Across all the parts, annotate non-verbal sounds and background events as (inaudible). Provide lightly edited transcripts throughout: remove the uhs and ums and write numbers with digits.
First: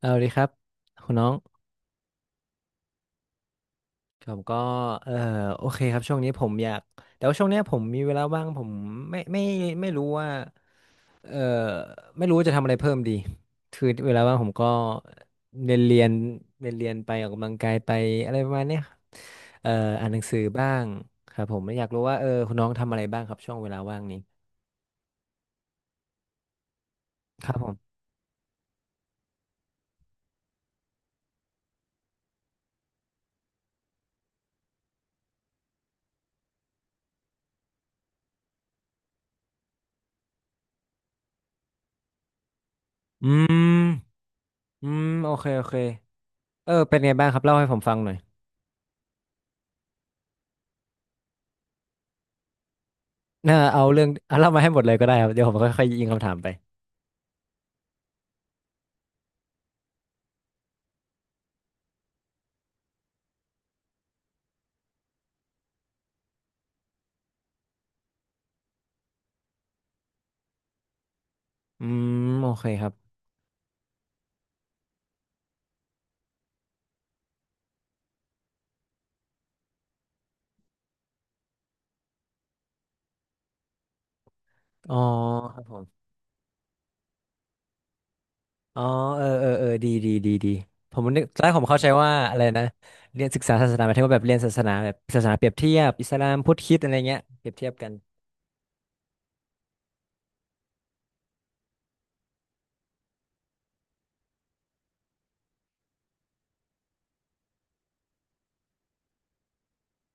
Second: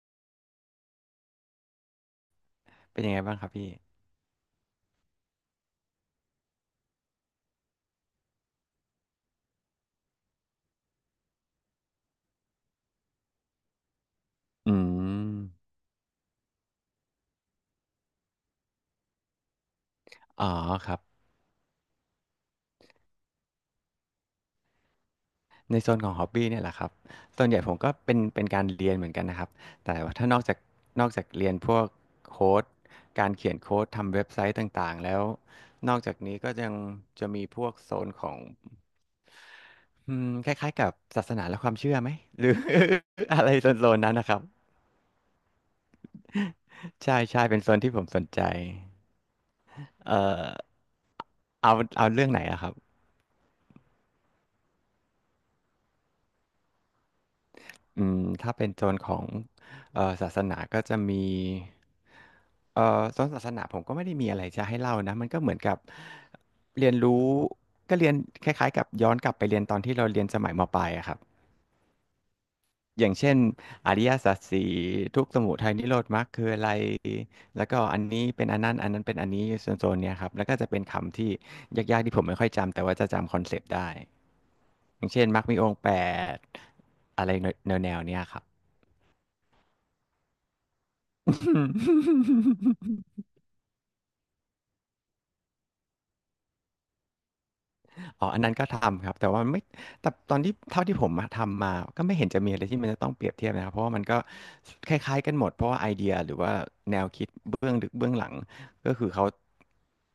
เอาดีครับคุณน้องเป็นยังไงบ้างครับพี่ ผมก็เออโอเคครับช่วงนี้ผมอยากแต่ว่าช่วงเนี้ยผมมีเวลาว่างผมไม่ไม่ไม่รู้ว่าเออไม่รู้จะทำอะไรเพิ่มดีคือเวลาว่างผมก็อืม เรียนเรียนเรียนเรียนไปออกกำลังกายไปอะไรประมาณเนี้ยเอออ่านหนังสืออ๋อบ้างครับครับผมไม่อยากรู้ว่าคุณน้องทำอะไรบ้างครับช่วงเวลาว่างนี้ในโซนของฮอบบี้เนี่ยแหละครับส่ควนรัใหบญ่ผผมก็มเป็นการเรียนเหมือนกันนะครับ แต่ว่าถ้านอกจากเรียนพวกโค้ดการเขียนโค้ดทำเว็บไซต์ต่างๆแล้ว นอกจากนี้ก็ยังจะมีพวกโซนของคล้ายๆกับศาสนาและความเชื่อไหมหรือ อื (laughs) อะไรโซมนๆนั้นนะครับ อืมโอเคโอเคเป็นไงใช่บ้างครัใช่บเล่าเป็นให้โซผนมที่ฟังผมหน่อสยนใจเอ่อเอาเอาเรื่องไหนอะครับ น่าเอาเรื่องเอาเล่ามาให้หมดเลยก็ได้ครับเดี๋ยวผมค่อยๆยิงคำถามไป อืมถ้าเป็นโซนของศาสนาก็จะมีโซนศาสนาผมก็ไม่ได้มีอะไรจะให้เล่านะมันก็เหมือนกับเรียนรู้ก็เรียนคล้ายๆกับย้อนกลับไปเรียนตอนที่เราเรียนสมัยมปลายอะครับอืมโอเคครับอย่างเช่นอริยสัจสี่ทุกข์สมุทัยนิโรธมรรคคืออะไรแล้วก็อันนี้เป็นอันนั้นอันนั้นเป็นอันนี้โซนๆเนี้ยครับแล้วก็จะเป็นคำที่ยากๆที่ผมไม่ค่อยจำแต่ว่าจะจำคอนเซปต์ได้อ๋ออย่างเช่นมรรคมีครับองผค์แปมดอะไรแนวๆเนี้ยครับ อ๋อเออเออเออดีดีดีดีผมนึกตอนแรกผมเข้าใจ (laughs) ว่าอะไรนะเรียนศึกษาศาสนาหมายถึงว่าแบบเรียนศาสนาแบบศาสนาเปรียบเทียบอิสลามพุทธคริสต์อะไรเงี้ยเปรียบเทียบกันอ๋ออันนั้นก็ทำครับ แต่ว่าไม่แต่ตอนที่เท่าที่ผมมาทำมาก็ไม่เห็นจะมีอะไรที่มันจะต้องเปรียบเทียบนะครับเพราะว่ามันก็คล้ายๆกันหมดเพราะว่าไอเดียหรือว่าแนวคิดเบื้องลึกเบื้องหลังก็คือเขา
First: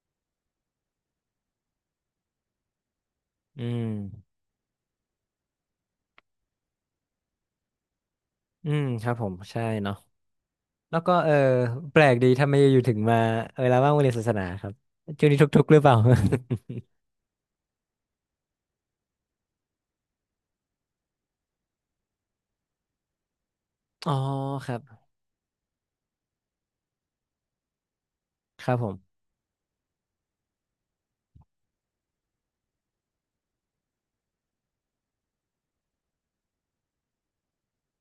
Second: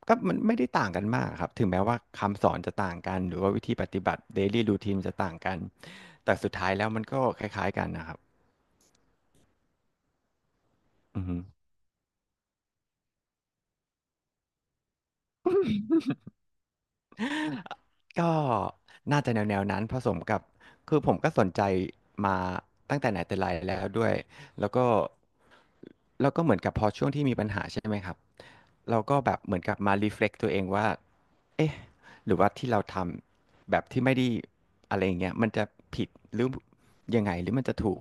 ก็มันไม่ได้ต่างกันมากครับถึงแม้ว่าคำสอนจะต่างกัน หรือว่าวิอืธีปมฏิบัติ daily routine จะต่างกัน แต่สุดท้ายแล้วมันก็คล้ายๆกันนะครับอืมครับผมใช่เนาะแล้วก็อือฮึ แปลกดีทำไมอยู่ถึงมาแล้วว่างมาเรียนศาสนาครับช่วงนี้ทุกข์ๆหรือเปล่า ก็น่าจะแนวนั้นผสมกับคือผมก็สนใจมาตั้งแต่ไหนแต่ไรแล้วด้ (laughs) อ๋วอยคแล้วรัก็บแล้วก็เหมือนกับพอช่วงที่มีปัญหาใช่ไหมครับครับผมเราก็แบบเหมือนกับมา reflect ตัวเองว่าเอ๊ะหรือว่าที่เราทำแบบที่ไม่ได้อะไรอย่างเงี้ยมันจะผิดหรือยังไงหรือมันจะถูก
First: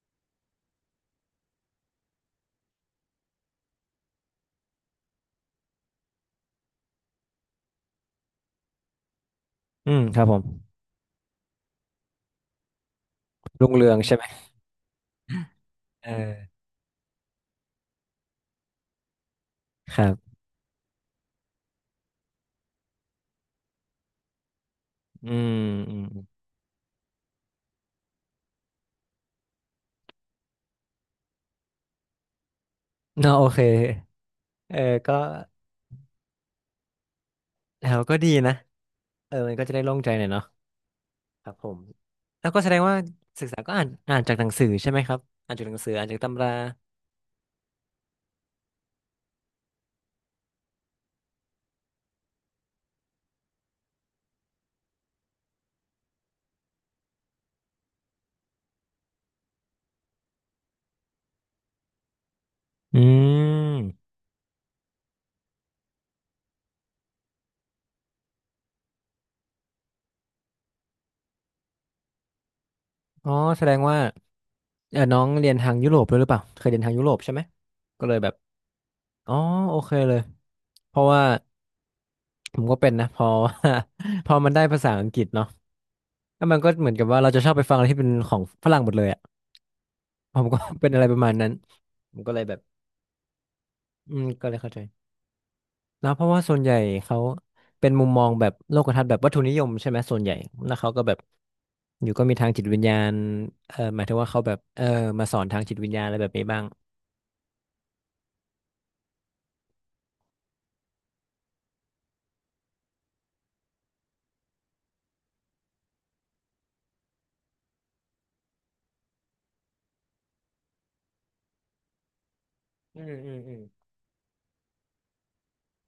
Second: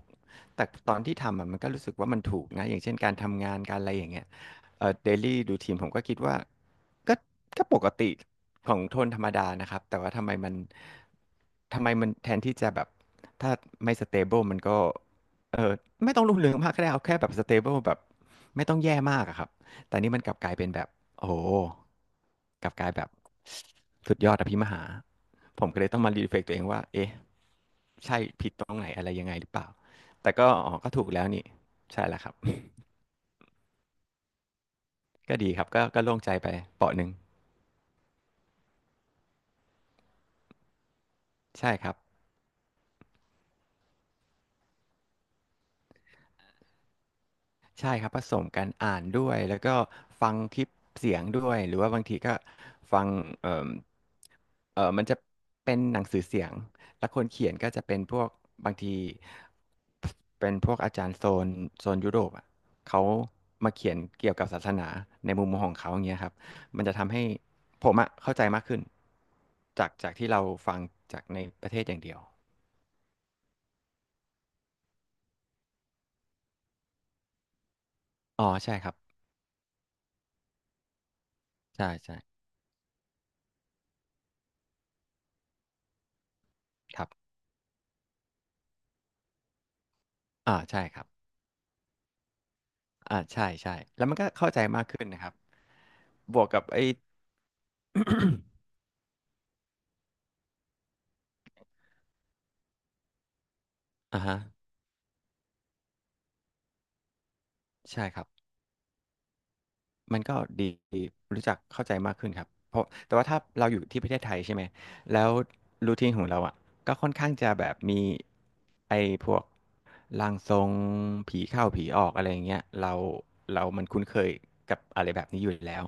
แต่ตอนที่ทำอะมันก็รู้สึกว่ามันถูกนะอย่างเช่นการทำงานการอะไรอย่างเงี้ย เดลี่ดูทีมผมก็คิดว่าก็ก็ปกติของโทนธรรมดานะครับอืแต่มว่าครัทำบไมผมมันทำไมมันแทนที่จะแบบถ้ารุ่งเรืไม่องสใช่เตไหมเบิลมันก็เออเอไม่ต้องรุ่งอเรืองมากก็ได้เอาแค่แบบสเตเบิลแบบไม่ต้องแย่มากอะครับคแต่รันี่มันกบลับกลายเป็นแบบโอ้โหกลับกลายแบบสุดยอดอภิมหาอืมผมก็เลยอืต้อมงมาอืรีมเฟล็กตัวเองว่าเอ๊ะใช่ผิดตรงไหนอะไรยังไงหรือเปล่าแต่ก็อ๋อก็ถูกแล้วนี่ใช่แล้วครับ เนาะโอเคเออก็ (laughs) ก็ดีครับก็ก็โล่งใจไปเปาะหนึ่ง แล้วก็ดีนะ มันก็จะได้โล่งใจหน่อยเนาะครับผใช่มครับแล้วก็แสดงว่าศึกษาก็อ่านจากหนังสือใช่ไหมครับอ่านจากหนังสืออ่านจากตำราใช่ครับผสมกันอ่านด้วยแล้วก็ฟังคลิปเสียงด้วยหรือว่าบางทีก็ฟังเอ่มมันจะเป็นหนังสือเสียงแล้วคนเขียนก็จะเป็นพวกบางทีเป็นพวกอาจารย์โซนโซนยุโรปอ่ะอืเขามาเขียนมเกี่ยวกับศาสนาในมุมมองของเขาอย่างเงี้ยครับมันจะทำให้ผมอ่ะเข้าใจมากขึ้นจากที่เราฟังจากในประเทศอย่างเดียวอ๋อแสดงว่าน้องเรียนทางยุโรปด้วยหรือเปล่าเคยเรียนทางยุโรปใช่ไหมก็เลยแบบอ๋อใช่ครับอ๋อโอเคเลยเพราะว่าใช่ใช่ผมก็เป็นนะพอ (laughs) พอมันได้ภาษาอังกฤษเนาะแล้วมันก็เหมือนคกับรับว่าเราจะชอบไปฟังอะไรที่เป็นของฝรั่งหมดเลยอ่ะผมก็ อ่า (laughs) ใช่เป็นคอะรัไรบ ประมาณนั้นผมก็เลยแบบอ่าใช่ใช่แล้วอืมันก็มก็เข้าเลยใจเข้าใจ มากขึ้นนะครับแล้วเพราะบว่าวกส่วนกับใหญ่ไอ้เขาเป็นมุมมองแบบโลกทัศน์แบบวัตถุนิยมใช่ไหมส่วนใหญ่แล้วเขาก็แบบอยู่ก็มีทางจิตวิญญาณหมายถึงอ่าว่าฮะเขาแบบมาสอนทางจิตวิญญาณอะไรแบบนี้บ้างใช่ครับ มันก็ดีรู้จักเข้าใจมากขึ้นครับเพราะแต่ว่าถ้าเราอยู่ที่ประเทศไทยใช่ไหมแล้วรูทีนของเราอ่ะก็ค่อนข้างจะแบบมีไอ้พวกร่างทรงผีเข้าผีออกอะไรอย่างเงี้ยอืมอืมอืมเรามันคุ้นเคยกับอะไรแบบนี้อยู่แล้ว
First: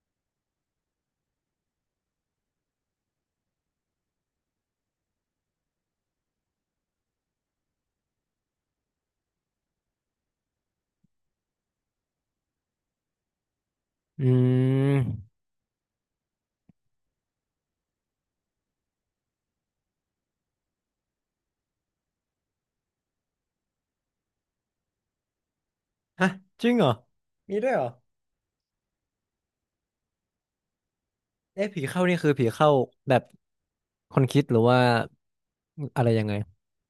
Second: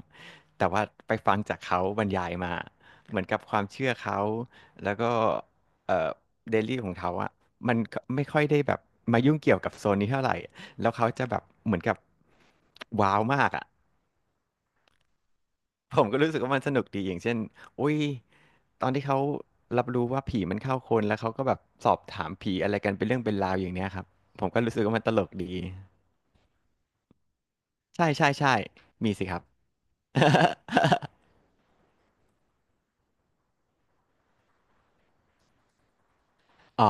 แต่ว่าไปฟังจากเขาบรรยายมาเหมือนกับความเชื่อเขาแล้วก็เอ่อเดลี่ของเขาอะมันก็ไม่ค่อยได้แบบมายุ่งเกี่ยวกับโซนนี้เท่าไหร่แล้วเขาจะแบบเหมือนกับว้าวมากอะ อืม (laughs) ผมก็รู้สึกว่ามันสนุกดีอย่างเช่นอุ้ยตอนที่เขารับรู้ว่าผีมันเข้าคนแล้วเขาก็แบบสอบถามผีอะไรกันเป็นเรื่องเป็นราวอย่างเนี้ยครับ ผมก็รู้สึกว่ามันตลกดีฮะจริงเหรอมีด้วยเหรอใช่ใช่ใช่มีสิครับ (laughs) เอ๊ะผีเข้านี่คือผีเข้าแบบคนคิดหรือว่าอะไรยังไงอ๋อ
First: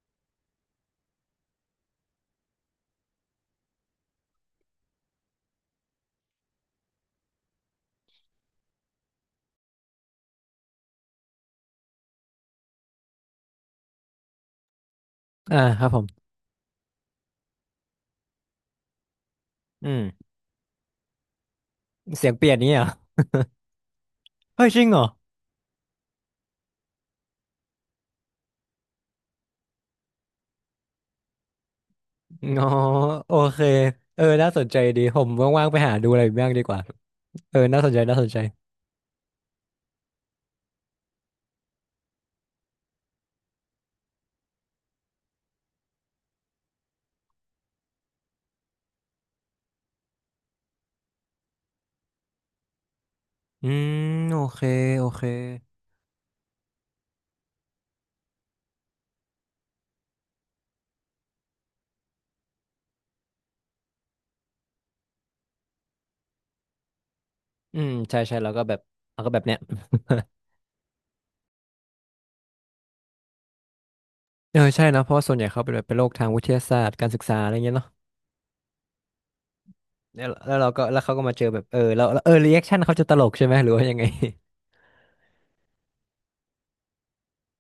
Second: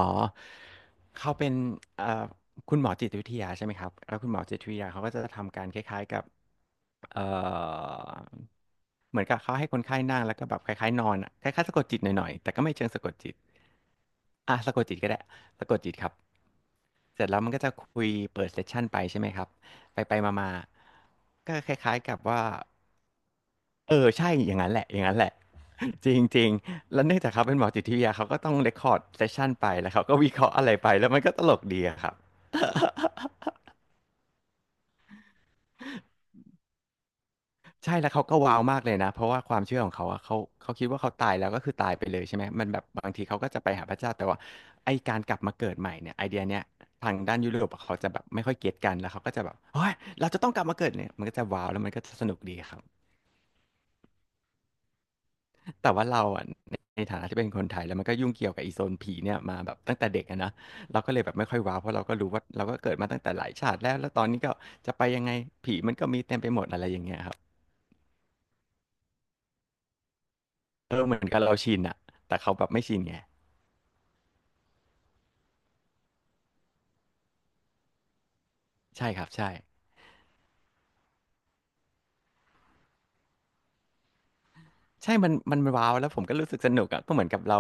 เขาเป็นเอ่อคุณหมอจิตวิทยาใช่ไหมครับแล้วคุณหมอจิตวิทยาเขาก็จะทำการคล้ายๆกับเอ่อเหมือนกับเขาให้คนไข้นั่งแล้วก็แบบคล้ายๆนอนอะคล้ายๆสะกดจิตหน่อยๆแต่ก็ไม่เชิงสะกดจิต อ่ะสะกดจิตก็ได้อ่าสะกดครับจิตผคมรับเสร็จแล้วมันก็จะคุยเปิดเซสชันไปใช่ไหมครับอืไปมไปมามาๆก็คล้ายๆกับเสียงว่าเปลี่ยนนี้เหรอเออใช่อย่างเฮ้ยนั้นจแหริละงอเหรอย่างนั้นแหละ (laughs) จริงจริงแล้วเนื่องจากเขาเป็นหมอจิตวิทยาเขาก็ต้องเรคคอร์ดเซสชันไปแล้วเขาก็วิเคราะห์อะไรไปแล้วมันก็ตลกดีอะครับ อ๋อ (laughs) โอเคน่าสนใจดีผมว่างๆไปหาดูอะไรอีกบ้างดีกว่าน่าสนใช่ใจแล้วน่าเขาสนก็ใจ ว้าวมากเลยนะเพราะว่าความเชื่อของเขาอะเขาคิดว่าเขาตายแล้วก็คือตายไปเลยใช่ไหมมันแบบบางทีเขาก็จะไปหาพระเจ้าแต่ว่าไอการกลับมาเกิดใหม่เนี่ยไอเดียเนี้ยทางด้านยุโรปอะเขาจะแบบไม่ค่อยเก็ตกันแล้วเขาก็จะแบบเฮ้ยเราจะต้องกลับมาเกิดเนี่ยมันก็จะว้าวแล้วมันก็จะสนุกดีครับอืมโอเคโอเคแต่ว่าเราอะในฐานะที่เป็นคนไทยแล้วมันก็ยุ่งเกี่ยวกับอีโซนผีเนี่ยมาแบบตั้งแต่เด็กอะนะเราก็เลยแบบไม่ค่อยว้าวเพราะเราก็รู้ว่าเราก็เกิดมาตั้งแต่หลายชาติแล้วแล้วตอนนี้ก็จะไปยังไงอย่างเงี้ยครับอืมใช่ใช่แล้วก็แบบแล้วก็แบบเนี้ย (laughs) เออเหมือนกับเราชินอะแต่เขาแบบไม่ชินไงใช่นะเพราะว่าส่วนใหญ่เขาเป็นแบบเป็นโรคทางวิทยาศาสตร์การศึกษาอะไรเงี้ยเนาะใช่ครับใช่ แล้วเราก็แล้วเขาก็มาเจอแบบแล้วรีแอคชั่นเขาจะตลกใช่ไหมหรือว่ายังไง ใช่มันว้าวแล้วผมก็รู้สึกสนุกอะก็เหมือนกับเรา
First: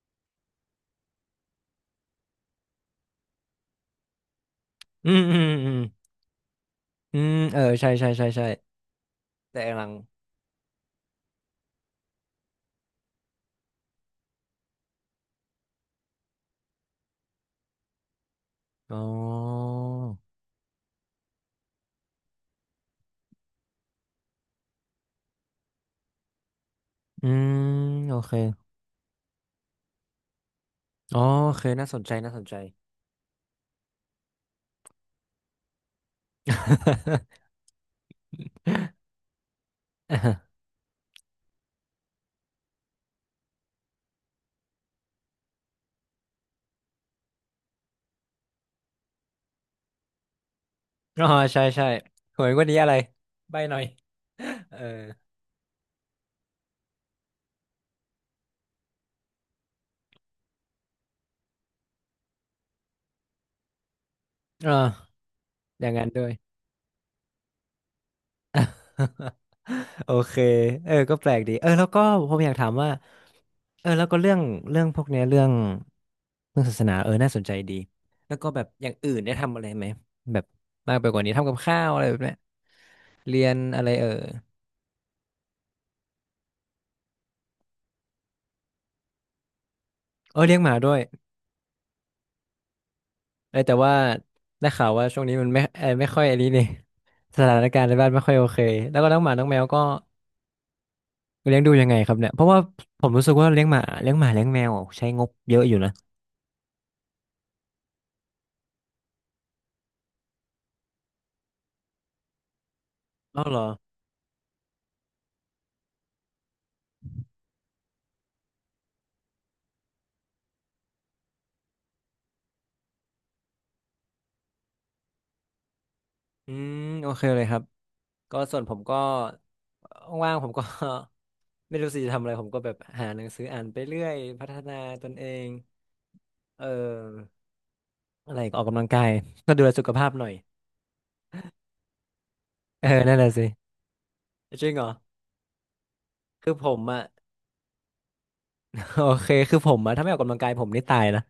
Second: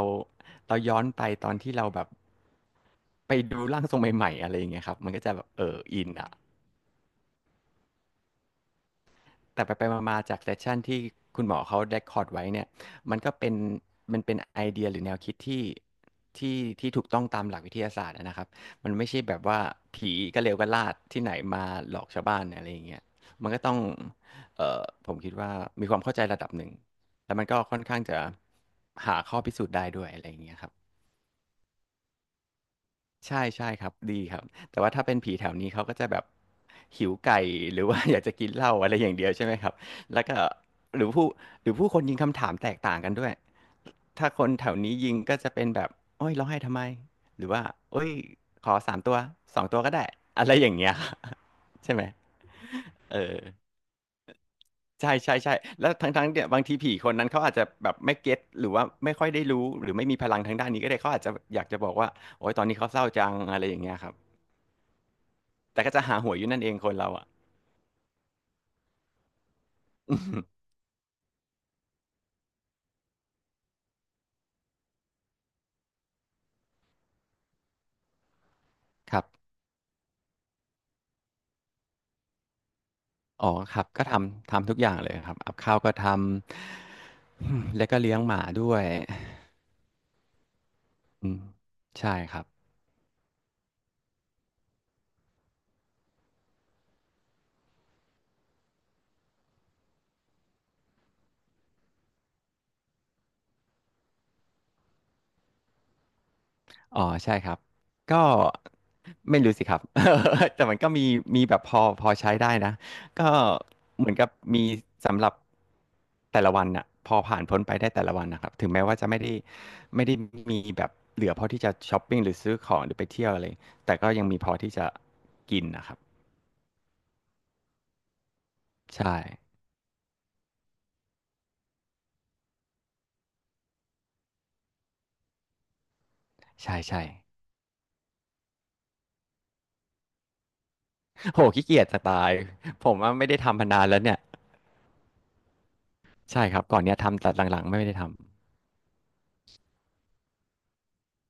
เราย้อนไปตอนที่เราแบบไปดูร่างทรงใหม่ๆอะไรอย่าง (laughs) เงี้ยครับอืมันมก็จะอืแบบมเออือมอินอ่ะ อืมเออใช่ใช่ใช่ใช่แต่แต่ไปหไปลังมาๆจากเซสชันที่คุณหมอเขาเรคคอร์ดไว้เนี่ยมันก็เป็นมันเป็นไอเดียหรือแนวคิดที่ที่ถูกต้องตามหลักวิทยาศาสตร์อะนะครับมันอ๋ไม่ใช่แบบว่าอผีก็เลวก็ลาดที่ไหนมาหลอกชาวบ้านอะไรอย่างเงี้ยมันก็ต้องเอ่อผมคิดว่ามีความเข้าใจระดับหนึ่งอืแล้วมันมก็ค่อนข้างโอจะเคหาข้อพิสูจน์ได้ด้วยอะไรอย่างเงี้ยครับ อ๋อโอเคน่าสนใจน่าสนใจ ใช่ใช่ครับดีครับแต่ว่าถ้าเป็นผีแถวนี้เขาก็จะแบบหิวไก่หรือว่า (laughs) อยากจะกินเหล้าอะไรอย่างเดียวใช่ไหมครับแล้วก็ (laughs) หรือผู้หรือผู้คนยิงคำถามแตกต่างกันด้วยถ้าคนแถวนี้ยิงก็จะเป็นแบบโอ้ยร้องไห้ทำไมหรือว่าโอ้ยขอสามตัวสองตัวก็ได้อะไรอย่างเงี้ย อ๋อใช่ใช่ (laughs) ใช่ไหมหวยงวันนี้อะไรเออใบหน่อย (laughs) เออใช่ใช่ใช่แล้วทั้งเนี่ยบางทีผีคนนั้นเขาอาจจะแบบไม่เก็ตหรือว่าไม่ค่อยได้รู้หรือไม่มีพลังทางด้านนี้ก็ได้เขาอาจจะอยากจะบอกว่าโอ้ยตอนนี้เขาเศร้าจังอะไรอย่างเงี้ยครับ อ่าแต่อย่าก็งจะนั้นหาด้หวย วยอยู่นั่นเองคนเราอ่ะ (laughs) โอเค (laughs) ก็แปลกดีแล้วก็ผมอยากถามว่าแล้วก็เรื่องเรื่องพวกเนี้ยเรื่องศาสนาน่าสนใจดีแล้วก็แบบอย่างอื่คนรับได้ทำอะไรไหมแบบมากไปกว่านี้ทำกับข้าวอะไรแบบเนี้ยเรียอ๋อนคอะรับไรก็เออทำทำทุกอย่างเลยครับอับข้าวก็ทำ (clears throat) อืมแล้วก็เลี้ยงหมาด้วยเออเลี้ยงหมาด้วยอืมใช่ครับ แต่ว่าได้ข่าวว่าช่วงนี้มันไม่ค่อยอันนี้เนี่ย (laughs) สถานการณ์ในบ้านไม่ค่อยโอเคแล้วก็น้องหมาน้องแมวก็เลี้ยงดูยังไงครับเนี่ยเพราะว่าผมรู้สึกว่าเลี้ยงหมาเลี้ยงแมวใช้งบเยอะอยู่นะอ๋อ ใช่ครับ ก็ไม่รู้สิครับ (laughs) แต่มันก็มีมีแบบพอพอใช้ได้นะ ก็อ้าวเหรอเหมือนกับมีสำหรับแต่ละวันน่ะพอผ่านพ้นไปได้แต่ละวันนะครับ ถึงแม้ว่าจะไม่ได้มีแบบเหลือพอที่จะช้อปปิ้งหรือซื้อของหรือไปเที่ยวอะไรแต่ก็ยังมีพอที่จะกินนะครับ อืมโอเคเลยครับ ก็ส่วนผมก็ใช่ว่างๆผมก็ (laughs) ไม่รู้สิจะทำอะไรผมก็แบบหาหนังสืออ่านไปเรื่อยพัฒนาตนเองเใช่ใช่อออะไรอีกออกกำลังกาย (laughs) ก็ดูแลสุขภาพหน่อยโหขี้เกียจจะตาย (laughs) ผม(laughs) ว่านั่นแหไม่ละได้สิทำมานานแล้วเนี่ยจริงเหรอใช่คือครับผก่อมนเนี้ยอ่ะ ทำแต่หลังๆไม่ได้ท (laughs) โอเคคือผมอ่ะถ้าไม่ออกกำลังกายผมนี่ตายนะ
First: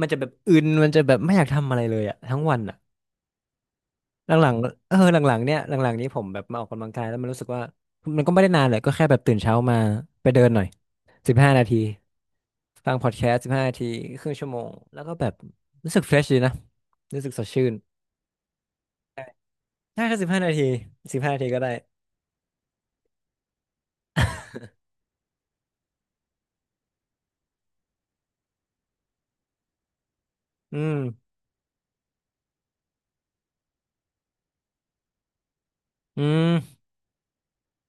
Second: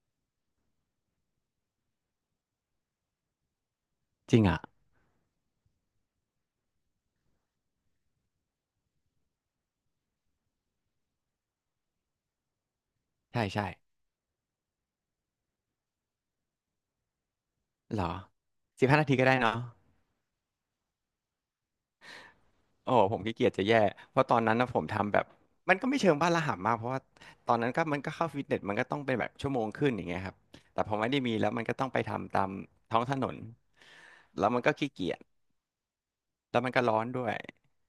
มันจะแบบอึนมันจะแบบไม่อยากทำอะไรเลยอ่ะทั้งวันอ่ะหำจริงลังอ่ะๆหลังๆเนี่ยหลังๆนี้ผมแบบมาออกกำลังกายแล้วมันรู้สึกว่ามันก็ไม่ได้นานเลยก็แค่แบบตื่นเช้ามาไปเดินหน่อยสิบห้านาที ฟังพอดแคสใช่ต์สิบห้าใช่นาทีครึ่งชั่วโมงแล้วก็แบบรู้สึกเฟรชดีนะรู้สึกสดชื่นเหรอ15 นาทีก็ได้เนาะถ้าแค่สิบห้านาทีสิบห้านาทีก็ได้โอ้โหผมขี้เกียจจะแย่เพราะตอนนั้นนะผมทำแบบมันก็ไม่เชิงบ้าระห่ำมากเพราะว่าตอนนั้นก็มันก็เข้าฟิตเนสมันก็ต้องเป็นแบบชั่วโมงครึ่งอย่างเงี้ยครับอืแต่พมอไม่ได้มีแล้วมันก็ต้องไปทำตามท้องถนนแล้วมันก็ขี้เกียจอืแล้วมันมก็ร้อนด้วย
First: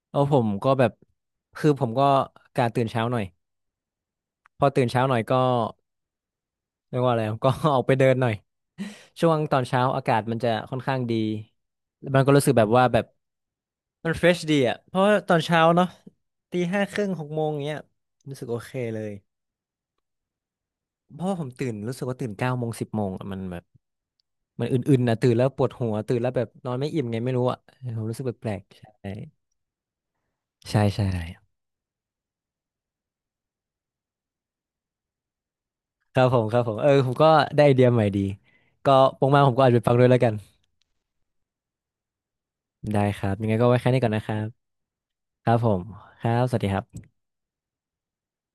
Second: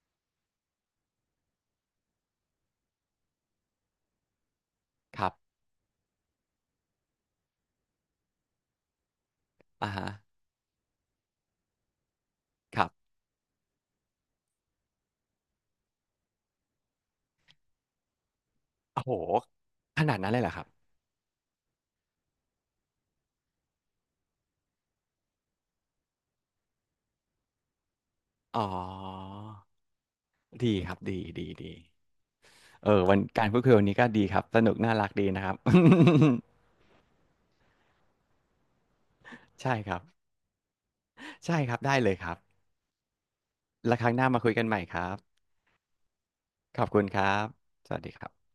เอาผมก็แบบคือผมก็การตื่นเช้าหน่อยพอตื่นเช้าหน่อคยรัก็บเรียกว่าอะไรก็ (laughs) ออกไปเดินหน่อยช่วงตอนเช้าอ่าอาฮะกาศมันจะค่อนข้างดีมันก็รู้สึกแบบคว่ารัแบบบมันเฟรชดีอ่ะเพราะว่าตอนเช้าเนาะตีห้าครึ่งหกโมงเงี้ยรู้สึกโอเคเลโอ้ย โหขนาดนั้นเลยเหรอครับเพราะว่าผมตื่นรู้สึกว่าตื่นเก้าโมงสิบโมงอะมันแบบมันอื่นๆนะตื่นแล้วปวดหัวตื่นแล้วแบบนอนไม่อิ่มไงไม่รู้อ่ะผมรู้สึกแปลอ๋อ กๆดีใช่ครับใช่ดีใช่ดีดีเออวันการพูดคุยวันนี้ก็ดีครับสนุกน่ารักดีนะครับ ครับผมครับผมผมก็ได้ไอเดียใหม่ดีก็ปงมาผม (laughs) ก็อาจใช่จะไปคฟังรับด้วยแล้วกันใช่ครับได้เลยครับได้ครับยังไงก็ไว้แค่แล้วนี้คก่อรั้นงหนะน้าครัมาบคุยกันใหม่ครับครับผมครับสวัสดีคขรัอบคุณบครับสวัสดีครับ